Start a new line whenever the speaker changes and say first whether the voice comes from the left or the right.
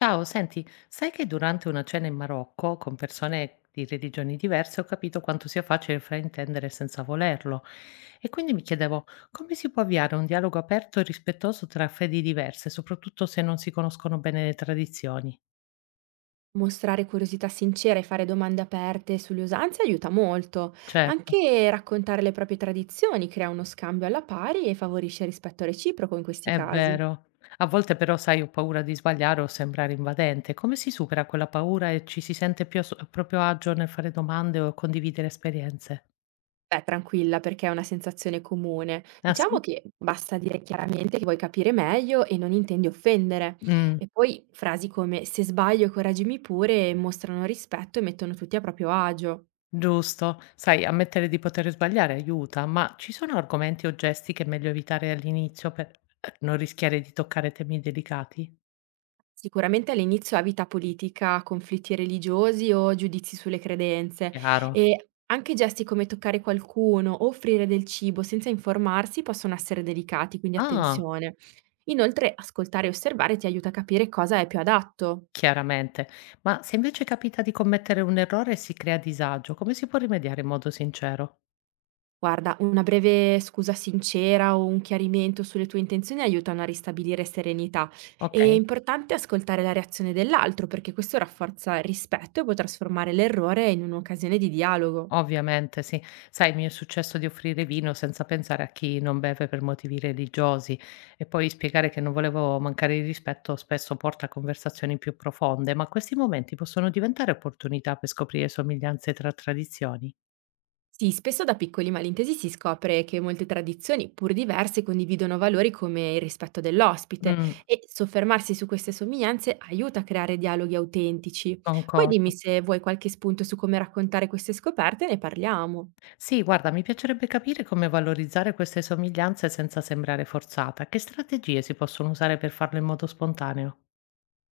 left: Ciao, senti, sai che durante una cena in Marocco con persone di religioni diverse ho capito quanto sia facile fraintendere senza volerlo. E quindi mi chiedevo come si può avviare un dialogo aperto e rispettoso tra fedi diverse, soprattutto se non si conoscono bene le tradizioni.
right: Mostrare curiosità sincera e fare domande aperte sulle usanze aiuta molto.
left: Certo,
right: Anche raccontare le proprie tradizioni crea uno scambio alla pari e favorisce il rispetto reciproco in questi
left: è
right: casi.
left: vero. A volte però, sai, ho paura di sbagliare o sembrare invadente. Come si supera quella paura e ci si sente più a proprio agio nel fare domande o condividere esperienze?
right: Beh, tranquilla, perché è una sensazione comune.
left: Ah
right: Diciamo
left: sì?
right: che basta dire chiaramente che vuoi capire meglio e non intendi offendere.
left: Mm.
right: E poi frasi come se sbaglio, coraggimi pure mostrano rispetto e mettono tutti a proprio agio.
left: Giusto. Sai, ammettere di poter sbagliare aiuta, ma ci sono argomenti o gesti che è meglio evitare all'inizio per non rischiare di toccare temi delicati?
right: Sicuramente all'inizio evita politica, conflitti religiosi o giudizi sulle credenze
left: Chiaro.
right: e anche gesti come toccare qualcuno o offrire del cibo senza informarsi possono essere delicati, quindi
left: Ah,
right: attenzione. Inoltre, ascoltare e osservare ti aiuta a capire cosa è più adatto.
left: chiaramente. Ma se invece capita di commettere un errore e si crea disagio, come si può rimediare in modo sincero?
right: Guarda, una breve scusa sincera o un chiarimento sulle tue intenzioni aiutano a ristabilire serenità. È
left: Ok.
right: importante ascoltare la reazione dell'altro perché questo rafforza il rispetto e può trasformare l'errore in un'occasione di dialogo.
left: Ovviamente sì. Sai, mi è successo di offrire vino senza pensare a chi non beve per motivi religiosi e poi spiegare che non volevo mancare di rispetto spesso porta a conversazioni più profonde, ma questi momenti possono diventare opportunità per scoprire somiglianze tra tradizioni.
right: Sì, spesso da piccoli malintesi si scopre che molte tradizioni, pur diverse, condividono valori come il rispetto dell'ospite
left: Mm,
right: e soffermarsi su queste somiglianze aiuta a creare dialoghi autentici. Poi dimmi
left: concordo.
right: se vuoi qualche spunto su come raccontare queste scoperte, ne parliamo.
left: Sì, guarda, mi piacerebbe capire come valorizzare queste somiglianze senza sembrare forzata. Che strategie si possono usare per farlo in modo spontaneo?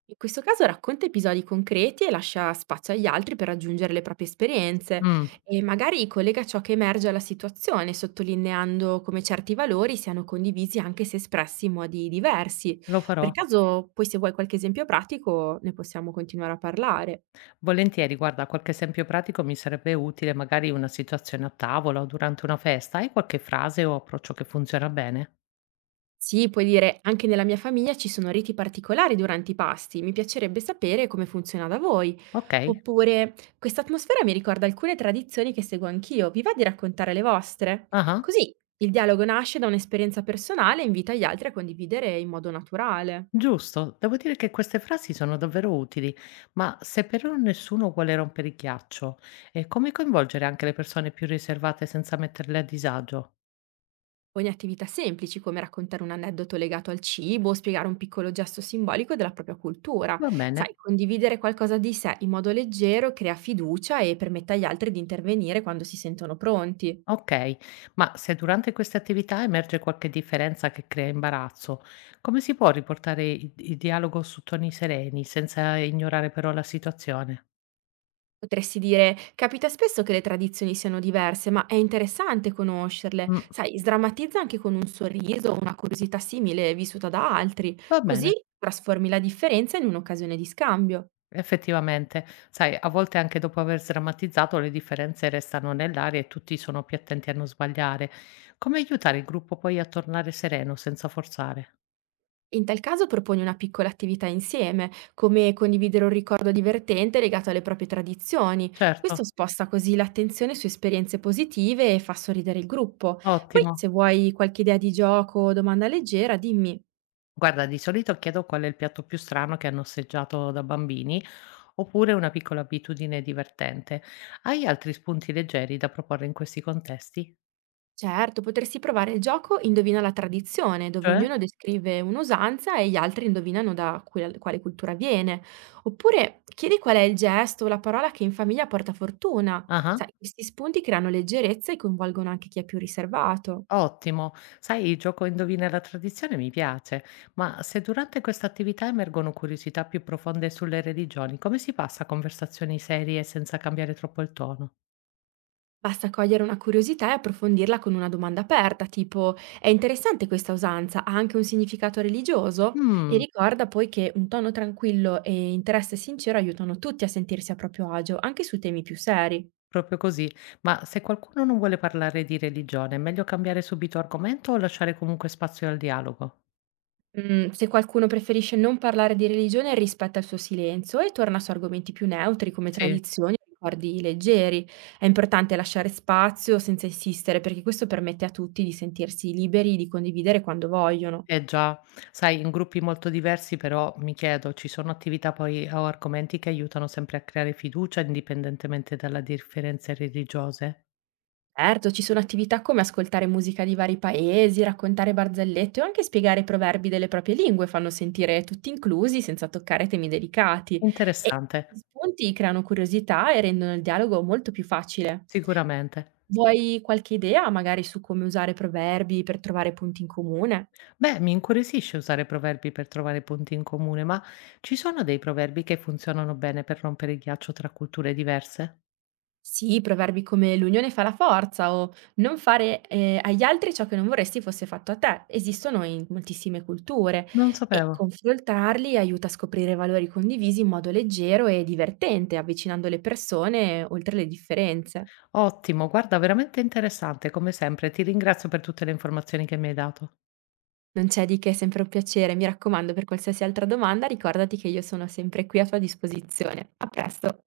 right: In questo caso racconta episodi concreti e lascia spazio agli altri per aggiungere le proprie esperienze
left: Mm,
right: e magari collega ciò che emerge alla situazione, sottolineando come certi valori siano condivisi anche se espressi in modi diversi.
left: lo
right: Per
left: farò.
right: caso, poi se vuoi qualche esempio pratico, ne possiamo continuare a parlare.
left: Volentieri, guarda, qualche esempio pratico mi sarebbe utile, magari una situazione a tavola o durante una festa. Hai qualche frase o approccio che funziona bene?
right: Sì, puoi dire, anche nella mia famiglia ci sono riti particolari durante i pasti, mi piacerebbe sapere come funziona da voi.
left: Ok,
right: Oppure, questa atmosfera mi ricorda alcune tradizioni che seguo anch'io, vi va di raccontare le vostre?
left: ah,
right: Così il dialogo nasce da un'esperienza personale e invita gli altri a condividere in modo naturale.
left: giusto. Devo dire che queste frasi sono davvero utili, ma se però nessuno vuole rompere il ghiaccio, come coinvolgere anche le persone più riservate senza metterle a disagio?
right: Proponi attività semplici come raccontare un aneddoto legato al cibo o spiegare un piccolo gesto simbolico della propria cultura.
left: Va bene.
right: Sai, condividere qualcosa di sé in modo leggero crea fiducia e permette agli altri di intervenire quando si sentono pronti.
left: Okay, ma se durante queste attività emerge qualche differenza che crea imbarazzo, come si può riportare il dialogo su toni sereni senza ignorare però la situazione?
right: Potresti dire, capita spesso che le tradizioni siano diverse, ma è interessante conoscerle.
left: Mh,
right: Sai, sdrammatizza anche con un sorriso o una curiosità simile vissuta da altri,
left: va
right: così
left: bene,
right: trasformi la differenza in un'occasione di scambio.
left: effettivamente. Sai, a volte anche dopo aver sdrammatizzato le differenze restano nell'aria e tutti sono più attenti a non sbagliare. Come aiutare il gruppo poi a tornare sereno senza forzare?
right: In tal caso proponi una piccola attività insieme, come condividere un ricordo divertente legato alle proprie tradizioni.
left: Certo,
right: Questo sposta così l'attenzione su esperienze positive e fa sorridere il gruppo. Poi,
left: ottimo.
right: se vuoi qualche idea di gioco o domanda leggera, dimmi.
left: Guarda, di solito chiedo qual è il piatto più strano che hanno assaggiato da bambini, oppure una piccola abitudine divertente. Hai altri spunti leggeri da proporre in questi contesti?
right: Certo, potresti provare il gioco Indovina la tradizione, dove
left: Cioè?
right: ognuno descrive un'usanza e gli altri indovinano da quale cultura viene. Oppure chiedi qual è il gesto o la parola che in famiglia porta fortuna.
left: Ah-ah,
right: Sai, questi spunti creano leggerezza e coinvolgono anche chi è più riservato.
left: ottimo. Sai, il gioco indovina la tradizione mi piace, ma se durante questa attività emergono curiosità più profonde sulle religioni, come si passa a conversazioni serie senza cambiare troppo il tono?
right: Basta cogliere una curiosità e approfondirla con una domanda aperta, tipo è interessante questa usanza, ha anche un significato religioso? E
left: Mh,
right: ricorda poi che un tono tranquillo e interesse sincero aiutano tutti a sentirsi a proprio agio, anche su temi più seri.
left: proprio così. Ma se qualcuno non vuole parlare di religione, è meglio cambiare subito argomento o lasciare comunque spazio al dialogo?
right: Mhmm, se qualcuno preferisce non parlare di religione rispetta il suo silenzio e torna su argomenti più neutri come
left: Sì.
right: tradizioni o ricordi leggeri. È importante lasciare spazio senza insistere perché questo permette a tutti di sentirsi liberi di condividere quando vogliono.
left: Eh già, sai, in gruppi molto diversi però mi chiedo, ci sono attività poi o argomenti che aiutano sempre a creare fiducia indipendentemente dalle differenze religiose?
right: Certo, ci sono attività come ascoltare musica di vari paesi, raccontare barzellette o anche spiegare i proverbi delle proprie lingue, fanno sentire tutti inclusi senza toccare temi delicati e
left: Interessante,
right: gli spunti creano curiosità e rendono il dialogo molto più facile.
left: sicuramente.
right: Vuoi qualche idea magari su come usare proverbi per trovare punti in comune?
left: Beh, mi incuriosisce usare proverbi per trovare punti in comune, ma ci sono dei proverbi che funzionano bene per rompere il ghiaccio tra culture diverse?
right: Sì, proverbi come l'unione fa la forza o non fare agli altri ciò che non vorresti fosse fatto a te. Esistono in moltissime culture
left: Non
right: e
left: sapevo.
right: confrontarli aiuta a scoprire valori condivisi in modo leggero e divertente, avvicinando le persone oltre le differenze.
left: Ottimo, guarda, veramente interessante, come sempre. Ti ringrazio per tutte le informazioni che mi hai dato.
right: Non c'è di che, è sempre un piacere. Mi raccomando, per qualsiasi altra domanda ricordati che io sono sempre qui a tua disposizione. A presto!